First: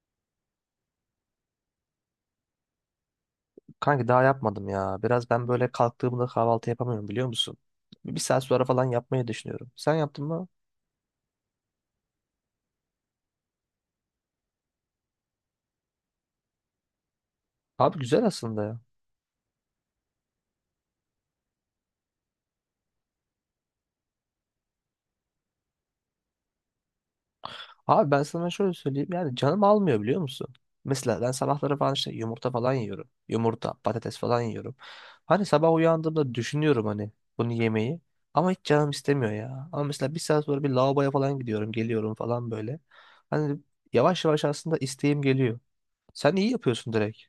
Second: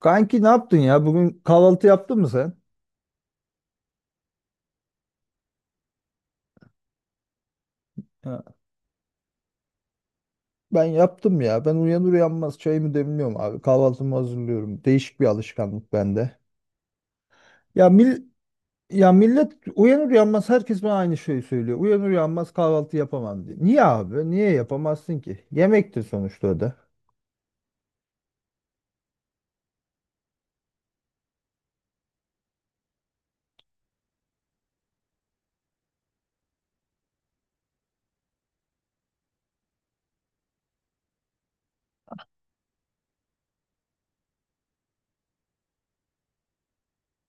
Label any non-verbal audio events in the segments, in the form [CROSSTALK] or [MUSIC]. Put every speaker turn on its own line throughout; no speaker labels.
Kanki ne yaptın ya? Bugün kahvaltı yaptın mı sen?
Kanki daha yapmadım ya. Biraz ben böyle kalktığımda kahvaltı yapamıyorum biliyor musun? Bir
Ha,
saat sonra falan yapmayı düşünüyorum. Sen yaptın mı?
ben yaptım ya. Ben uyanır uyanmaz çayımı demliyorum abi. Kahvaltımı hazırlıyorum. Değişik bir alışkanlık bende. Ya
Abi
mil
güzel aslında ya.
Ya millet uyanır uyanmaz herkes bana aynı şeyi söylüyor. Uyanır uyanmaz kahvaltı yapamam diye. Niye abi? Niye yapamazsın ki? Yemektir sonuçta o da.
Abi ben sana şöyle söyleyeyim yani canım almıyor biliyor musun? Mesela ben sabahları falan işte yumurta falan yiyorum. Yumurta, patates falan yiyorum. Hani sabah uyandığımda düşünüyorum hani bunu yemeyi. Ama hiç canım istemiyor ya. Ama mesela bir saat sonra bir lavaboya falan gidiyorum, geliyorum falan böyle. Hani yavaş yavaş aslında isteğim geliyor. Sen iyi yapıyorsun direkt.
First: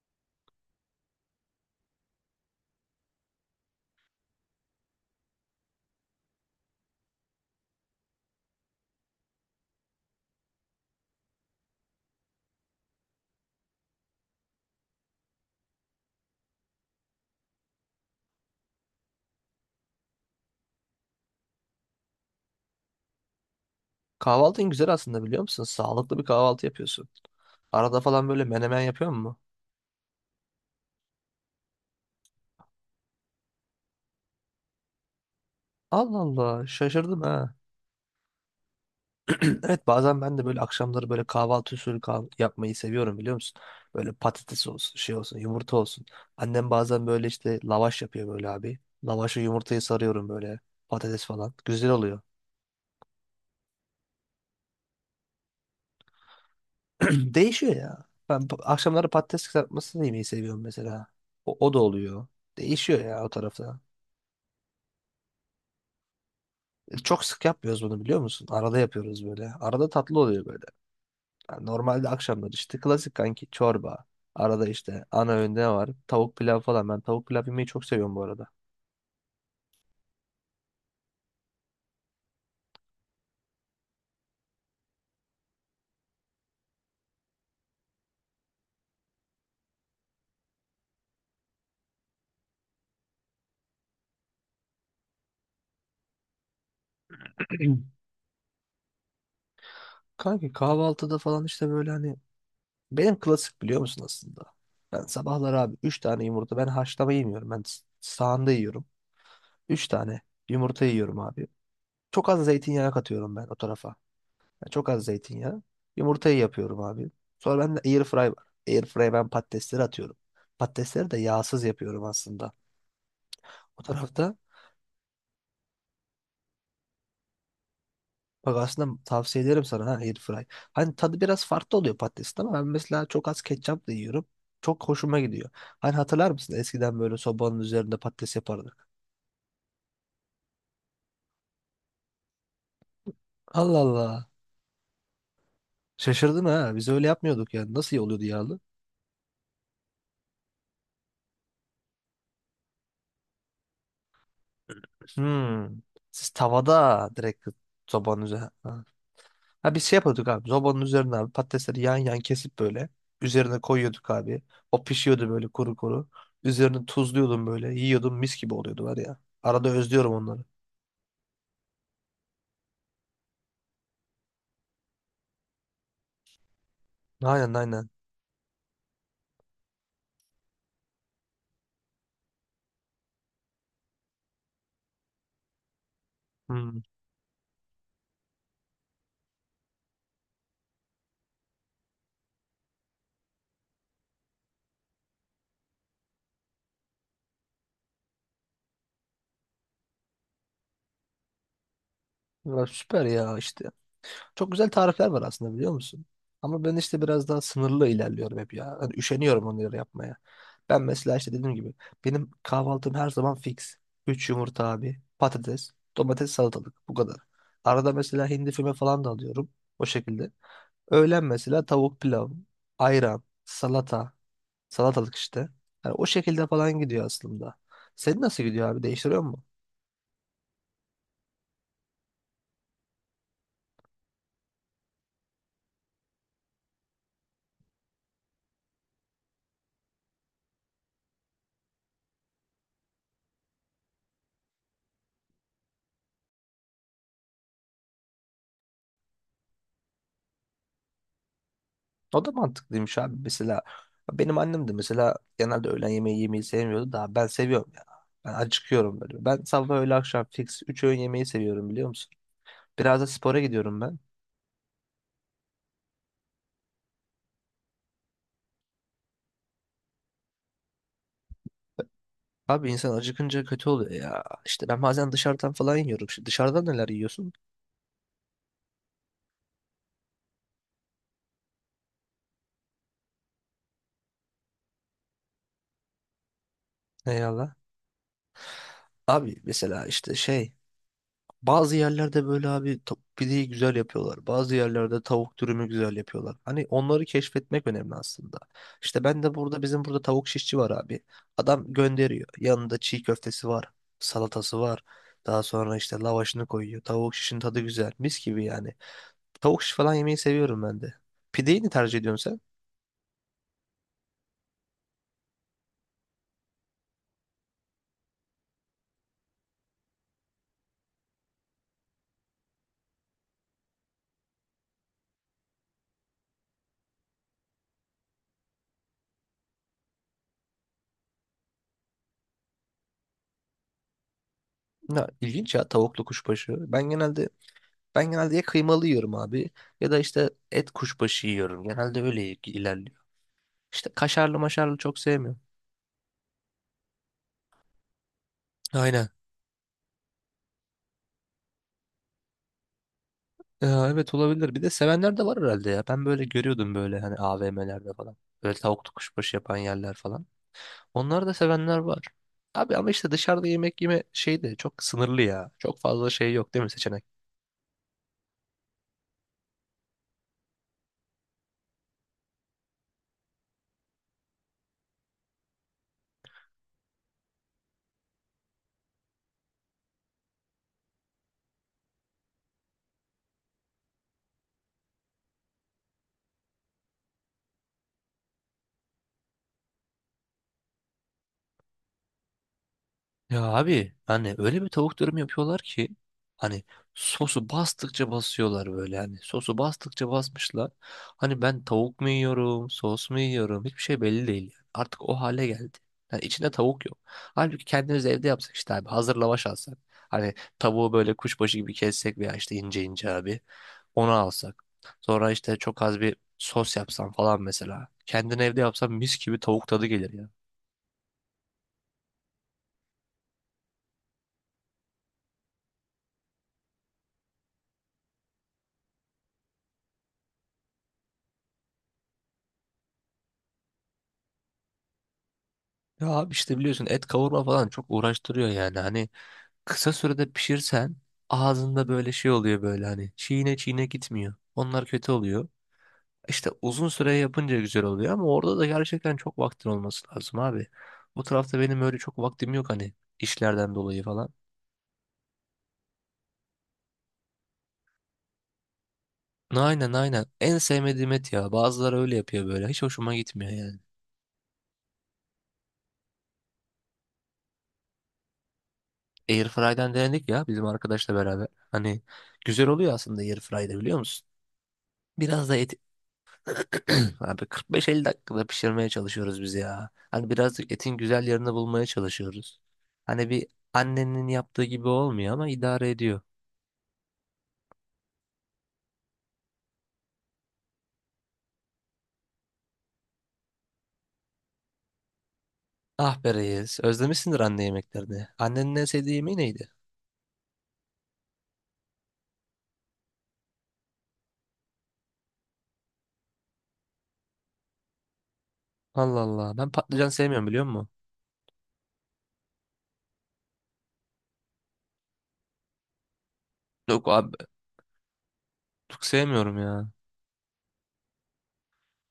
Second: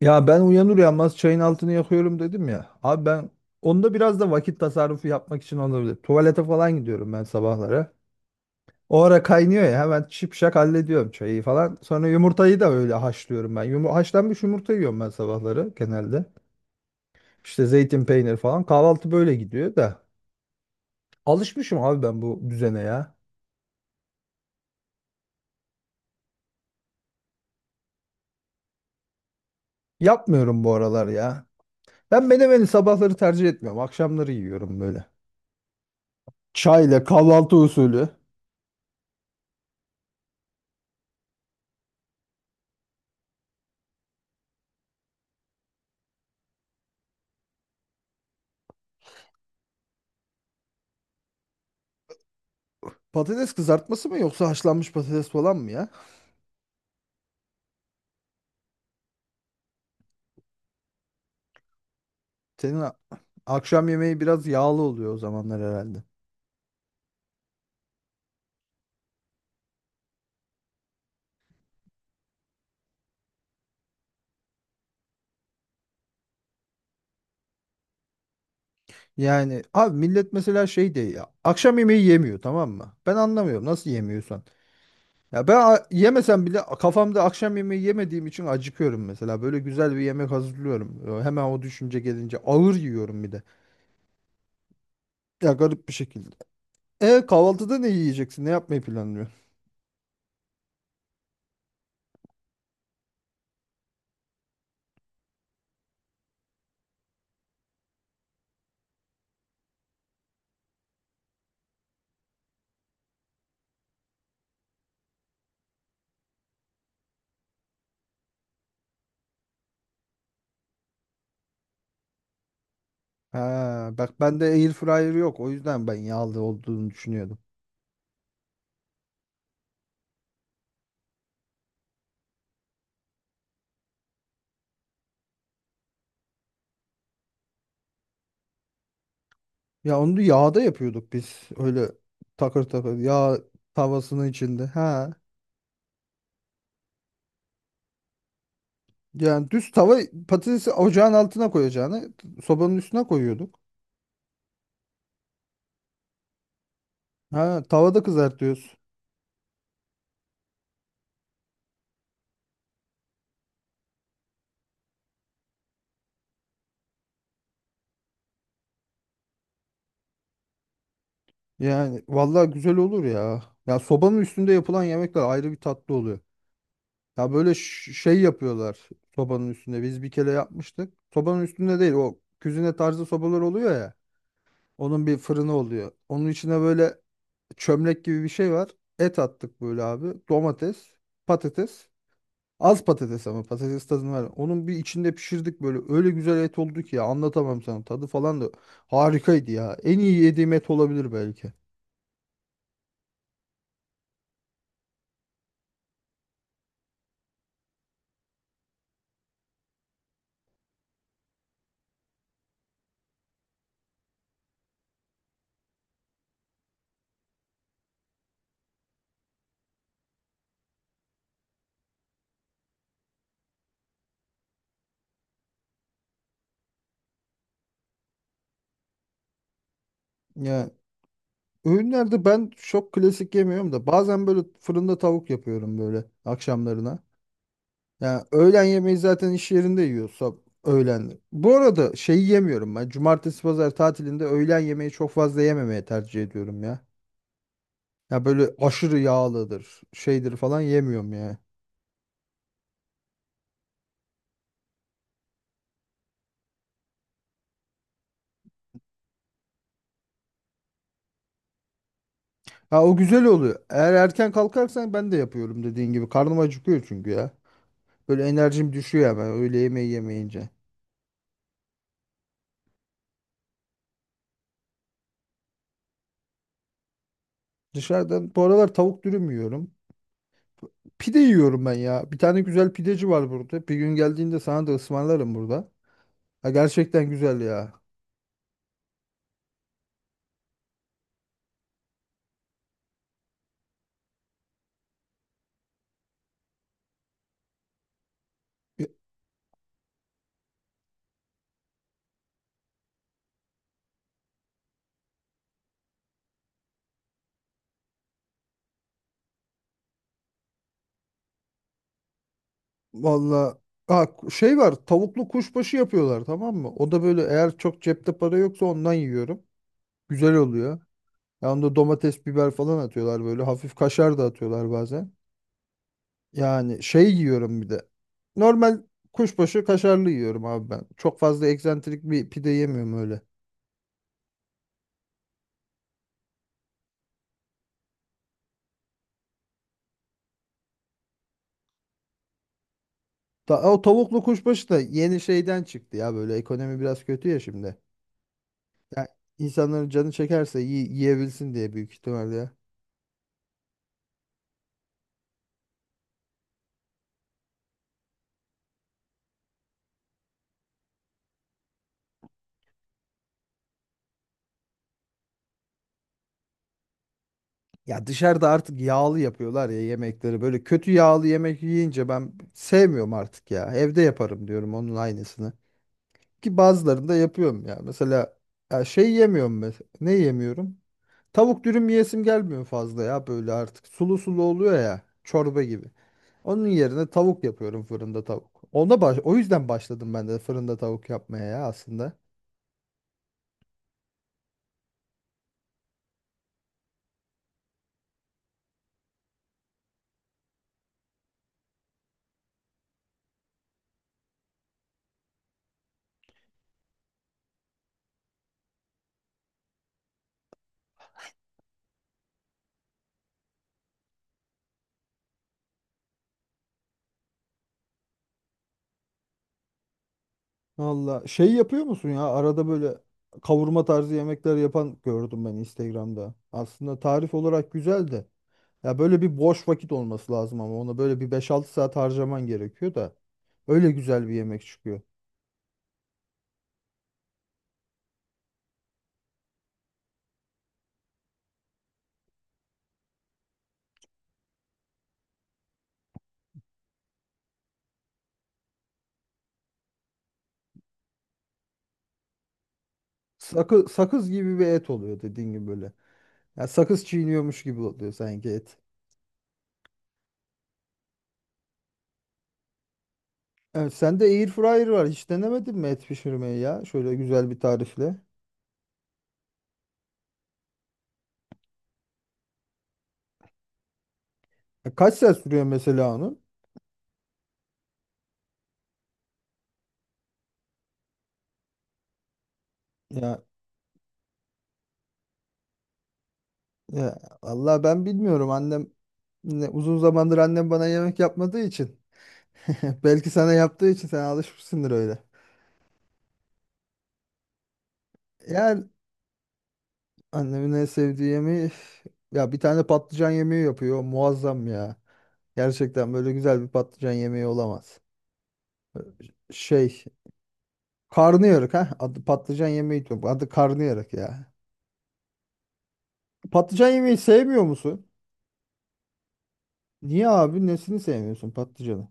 Ya ben uyanır uyanmaz çayın altını yakıyorum dedim ya. Abi ben onda biraz da vakit tasarrufu yapmak için olabilir. Tuvalete falan gidiyorum ben sabahlara. O ara kaynıyor ya, hemen şipşak hallediyorum çayı falan. Sonra yumurtayı da öyle haşlıyorum ben. Haşlanmış yumurta yiyorum ben sabahları genelde. İşte zeytin, peynir falan. Kahvaltı böyle gidiyor da. Alışmışım abi ben bu düzene ya.
Kahvaltın güzel aslında biliyor musun? Sağlıklı bir kahvaltı yapıyorsun. Arada falan böyle menemen yapıyor mu?
Yapmıyorum bu aralar ya. Ben menemeni sabahları tercih etmiyorum. Akşamları yiyorum böyle.
Allah Allah,
Çayla
şaşırdım ha.
kahvaltı usulü.
[CLEARS THROAT] Evet, bazen ben de böyle akşamları böyle kahvaltı usulü yapmayı seviyorum biliyor musun? Böyle patates olsun, şey olsun, yumurta olsun. Annem bazen böyle işte lavaş yapıyor böyle abi. Lavaşı yumurtayı sarıyorum böyle, patates falan. Güzel oluyor.
Patates kızartması mı yoksa haşlanmış patates falan mı ya?
[CLEARS THROAT] Değişiyor ya. Ben akşamları patates kızartmasını yemeyi seviyorum mesela. O da oluyor.
Senin a-
Değişiyor ya o tarafta.
Akşam yemeği biraz yağlı oluyor o zamanlar herhalde.
Çok sık yapmıyoruz bunu biliyor musun? Arada yapıyoruz böyle. Arada tatlı oluyor böyle. Yani normalde akşamlar işte klasik kanki çorba. Arada işte ana öğünde ne var? Tavuk pilav falan. Ben tavuk pilav yemeyi çok seviyorum bu arada.
Yani abi millet mesela şey de ya, akşam yemeği yemiyor, tamam mı? Ben anlamıyorum nasıl yemiyorsan. Yemesem bile kafamda akşam yemeği yemediğim için acıkıyorum mesela. Böyle güzel bir yemek hazırlıyorum. Hemen o düşünce gelince ağır yiyorum bir de. Ya garip bir şekilde. E kahvaltıda ne
[CLEARS THROAT]
yiyeceksin? Ne yapmayı planlıyorsun?
Kanki kahvaltıda falan işte böyle hani benim klasik biliyor musun aslında? Ben sabahları abi 3 tane yumurta, ben haşlama yemiyorum. Ben sahanda yiyorum. 3 tane yumurta yiyorum abi. Çok az zeytinyağı katıyorum ben o tarafa. Yani çok az zeytinyağı. Yumurtayı yapıyorum abi. Sonra ben air fry var. Airfry'e ben patatesleri atıyorum. Patatesleri de yağsız yapıyorum aslında. O
Ha, bak
tarafta
bende air fryer yok. O yüzden ben yağlı olduğunu düşünüyordum.
bak, aslında tavsiye ederim sana ha, air fry. Hani tadı biraz farklı oluyor patatesin ama ben mesela çok az ketçapla yiyorum. Çok hoşuma gidiyor. Hani hatırlar mısın, eskiden böyle sobanın üzerinde patates yapardık.
Ya onu da yağda yapıyorduk biz. Öyle takır takır yağ
Allah
tavasının
Allah.
içinde. Ha.
Şaşırdım ha. Biz öyle yapmıyorduk yani. Nasıl iyi oluyordu yağlı?
Yani düz tava patatesi ocağın altına koyacağını sobanın üstüne koyuyorduk.
Hmm. Siz tavada direkt
Ha, tavada
sobanın üzerine.
kızartıyoruz.
Ha, biz şey yapıyorduk abi. Zobanın üzerine abi patatesleri yan yan kesip böyle. Üzerine koyuyorduk abi. O pişiyordu böyle kuru kuru. Üzerine tuzluyordum böyle. Yiyordum, mis gibi oluyordu var ya. Arada özlüyorum onları.
Yani vallahi güzel olur ya. Ya sobanın üstünde yapılan yemekler ayrı bir tatlı oluyor. Ya böyle
Aynen, aynen.
şey yapıyorlar sobanın üstünde. Biz bir kere yapmıştık. Sobanın üstünde değil, o küzine tarzı sobalar oluyor ya. Onun bir fırını oluyor. Onun içine
Hmm.
böyle çömlek gibi bir şey var. Et attık böyle abi. Domates, patates. Az patates ama patates tadını var. Onun bir içinde pişirdik böyle. Öyle güzel et oldu ki ya, anlatamam sana. Tadı falan da harikaydı ya. En iyi yediğim et olabilir belki.
Ya süper ya işte. Çok güzel tarifler var aslında biliyor musun? Ama ben işte biraz daha sınırlı ilerliyorum hep ya. Hani üşeniyorum onları yapmaya. Ben mesela işte dediğim gibi benim kahvaltım her zaman fix. Üç yumurta abi, patates, domates, salatalık, bu kadar. Arada mesela hindi füme falan da alıyorum o şekilde. Öğlen mesela tavuk pilav, ayran, salata, salatalık işte. Yani o şekilde falan gidiyor aslında. Senin nasıl gidiyor abi? Değiştiriyor mu?
Ya öğünlerde ben çok klasik yemiyorum da, bazen böyle fırında tavuk yapıyorum böyle akşamlarına. Ya öğlen yemeği zaten iş yerinde yiyorsam öğlen. Bu arada şeyi yemiyorum ben. Cumartesi pazar tatilinde öğlen yemeği çok fazla yememeye tercih ediyorum ya. Ya böyle aşırı yağlıdır, şeydir falan yemiyorum ya.
O da mantıklıymış abi. Mesela benim annem de mesela genelde öğlen yemeği yemeyi sevmiyordu da ben seviyorum ya. Ben acıkıyorum böyle. Ben sabah öğle akşam fix 3 öğün yemeği seviyorum biliyor musun?
Ha, o
Biraz da
güzel
spora
oluyor.
gidiyorum
Eğer
ben.
erken kalkarsan ben de yapıyorum dediğin gibi. Karnım acıkıyor çünkü ya. Böyle enerjim düşüyor hemen öğle yemeği yemeyince.
Abi, insan acıkınca kötü oluyor ya. İşte ben bazen dışarıdan falan yiyorum. Şimdi dışarıdan neler yiyorsun?
Dışarıdan bu aralar tavuk dürüm yiyorum. Pide yiyorum ben ya. Bir tane güzel pideci var burada. Bir gün geldiğinde sana da ısmarlarım burada. Ha, gerçekten güzel
Eyvallah.
ya.
Abi mesela işte şey, bazı yerlerde böyle abi pideyi güzel yapıyorlar. Bazı yerlerde tavuk dürümü güzel yapıyorlar. Hani onları keşfetmek önemli aslında.
Ya,
İşte ben de burada, bizim burada tavuk şişçi var abi. Adam gönderiyor. Yanında çiğ köftesi var. Salatası var. Daha sonra işte lavaşını koyuyor. Tavuk şişin tadı güzel. Mis gibi yani. Tavuk şiş falan yemeyi seviyorum ben de. Pideyi ne tercih ediyorsun
valla ha, şey var, tavuklu kuşbaşı yapıyorlar, tamam mı? O da böyle, eğer çok cepte para yoksa ondan yiyorum. Güzel oluyor. Ya onda domates, biber falan atıyorlar böyle. Hafif kaşar da atıyorlar bazen. Yani şey yiyorum bir de. Normal kuşbaşı kaşarlı yiyorum abi ben. Çok fazla eksantrik bir pide yemiyorum öyle.
sen? Ya, ilginç ya tavuklu kuşbaşı. Ben genelde ya kıymalı yiyorum abi, ya da işte et kuşbaşı yiyorum. Genelde öyle ilerliyor.
O
İşte
tavuklu
kaşarlı
kuşbaşı
maşarlı
da
çok
yeni
sevmiyorum.
şeyden çıktı ya, böyle ekonomi biraz kötü ya şimdi. Ya
Aynen.
insanların canı çekerse yiyebilsin diye büyük ihtimalle ya.
Ya evet, olabilir. Bir de sevenler de var herhalde ya. Ben böyle görüyordum böyle hani AVM'lerde falan. Böyle tavuklu kuşbaşı yapan yerler falan. Onları da sevenler var. Abi ama işte dışarıda yemek yeme şey de çok sınırlı ya. Çok fazla şey yok değil mi, seçenek?
Ya dışarıda artık yağlı yapıyorlar ya yemekleri. Böyle kötü yağlı yemek yiyince ben sevmiyorum artık ya. Evde yaparım diyorum onun aynısını. Ki bazılarını da yapıyorum ya. Mesela ya şey yemiyorum mesela. Ne yemiyorum? Tavuk dürüm yiyesim gelmiyor fazla ya böyle artık. Sulu sulu oluyor ya, çorba gibi. Onun yerine tavuk yapıyorum, fırında tavuk. Ona baş O yüzden başladım ben de fırında tavuk yapmaya ya aslında.
Ya abi, hani öyle bir tavuk dürüm yapıyorlar ki hani sosu bastıkça basıyorlar böyle, hani sosu bastıkça basmışlar. Hani ben tavuk mu yiyorum, sos mu yiyorum, hiçbir şey belli değil yani. Artık o hale geldi. Yani içinde tavuk yok. Halbuki kendimiz evde yapsak işte abi, hazır lavaş alsak. Hani tavuğu böyle kuşbaşı gibi kessek veya işte ince ince abi onu alsak. Sonra işte çok az bir sos yapsan falan mesela. Kendin evde yapsan mis gibi tavuk tadı gelir ya.
Valla şey yapıyor musun ya, arada böyle kavurma tarzı yemekler yapan gördüm ben Instagram'da. Aslında tarif olarak güzel de. Ya böyle bir boş vakit olması lazım, ama ona böyle bir beş altı saat harcaman gerekiyor da. Öyle güzel bir yemek çıkıyor.
Ya abi, işte biliyorsun et kavurma falan çok uğraştırıyor yani hani kısa sürede pişirsen ağzında böyle şey oluyor böyle hani çiğne çiğne gitmiyor. Onlar kötü oluyor. İşte uzun süre yapınca güzel oluyor ama orada da gerçekten çok vaktin olması lazım abi. Bu tarafta benim öyle çok vaktim yok hani işlerden dolayı falan.
Sakız gibi bir et oluyor dediğin gibi böyle. Ya sakız çiğniyormuş gibi oluyor sanki et.
Aynen, aynen en sevmediğim et ya, bazıları öyle yapıyor böyle hiç hoşuma gitmiyor yani.
Evet, sende air fryer var. Hiç denemedin mi et pişirmeyi ya? Şöyle güzel bir tarifle.
Airfryer'den denedik ya bizim arkadaşla beraber, hani güzel oluyor aslında Airfryer'de biliyor musun?
Ya kaç saat
Biraz da
sürüyor
et,
mesela onun?
[CLEARS THROAT] abi 45-50 dakikada pişirmeye çalışıyoruz biz ya. Hani birazcık etin güzel yerini bulmaya çalışıyoruz. Hani
Ya,
bir annenin yaptığı gibi olmuyor ama idare ediyor.
ya vallahi ben bilmiyorum. Annem ne, uzun zamandır annem bana yemek yapmadığı için. [LAUGHS] Belki sana yaptığı için sen alışmışsındır öyle.
Ah be reis, özlemişsindir anne yemeklerini. Annenin
Yani
en sevdiği yemeği neydi?
annemin en sevdiği yemeği üf, ya bir tane patlıcan yemeği yapıyor. Muazzam ya. Gerçekten böyle güzel bir patlıcan yemeği olamaz.
Allah Allah, ben
Şey
patlıcan sevmiyorum biliyor musun?
Karnıyarık ha. Adı patlıcan yemeği diyor. Adı karnıyarık ya. Patlıcan
Yok
yemeği
abi,
sevmiyor musun?
çok sevmiyorum ya.
Niye abi? Nesini sevmiyorsun patlıcanı?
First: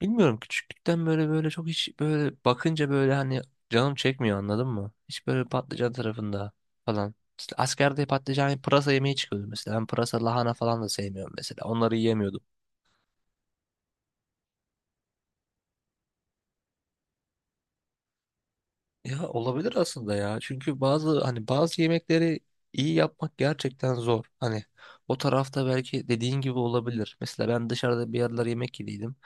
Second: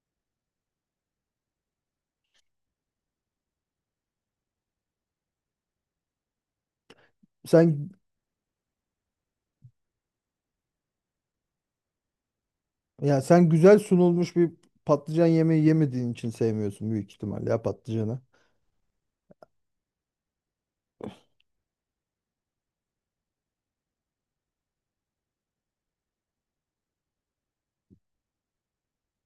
Bilmiyorum, küçüklükten böyle böyle çok hiç böyle bakınca böyle hani canım çekmiyor, anladın mı? Hiç böyle patlıcan tarafında falan. İşte
Sen
askerde patlıcan hani pırasa yemeği çıkıyordu mesela. Ben pırasa lahana falan da sevmiyorum mesela. Onları yiyemiyordum.
sen güzel sunulmuş bir patlıcan yemeği yemediğin için sevmiyorsun büyük ihtimalle ya patlıcanı.
Ya olabilir aslında ya. Çünkü bazı, hani bazı yemekleri iyi yapmak gerçekten zor. Hani o tarafta belki dediğin gibi olabilir. Mesela ben dışarıda bir yerler yemek yediydim.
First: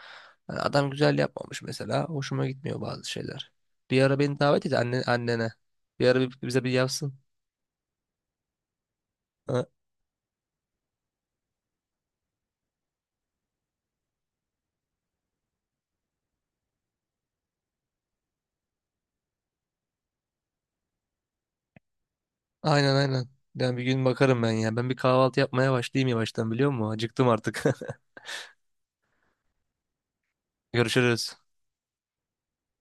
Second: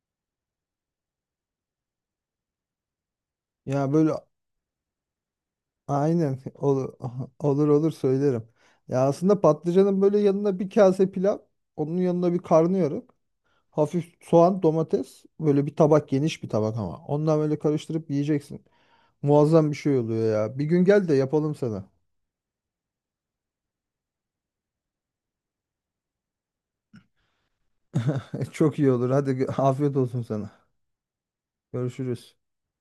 Hani adam güzel yapmamış mesela. Hoşuma gitmiyor bazı şeyler.
Ya
Bir
böyle
ara beni davet et anne, annene. Bir ara
aynen
bize bir
olur.
yapsın.
[LAUGHS] Olur, olur, söylerim. Ya aslında
Ha,
patlıcanın böyle yanına bir kase pilav, onun yanına bir karnıyarık, hafif soğan, domates, böyle bir tabak, geniş bir tabak ama. Ondan böyle karıştırıp yiyeceksin. Muazzam bir şey oluyor ya. Bir gün gel de yapalım sana.
aynen aynen. Yani bir gün bakarım ben ya. Ben bir kahvaltı yapmaya başlayayım yavaştan biliyor musun? Acıktım artık.
[LAUGHS] Çok iyi olur. Hadi afiyet olsun sana.
[LAUGHS] Görüşürüz.
Görüşürüz.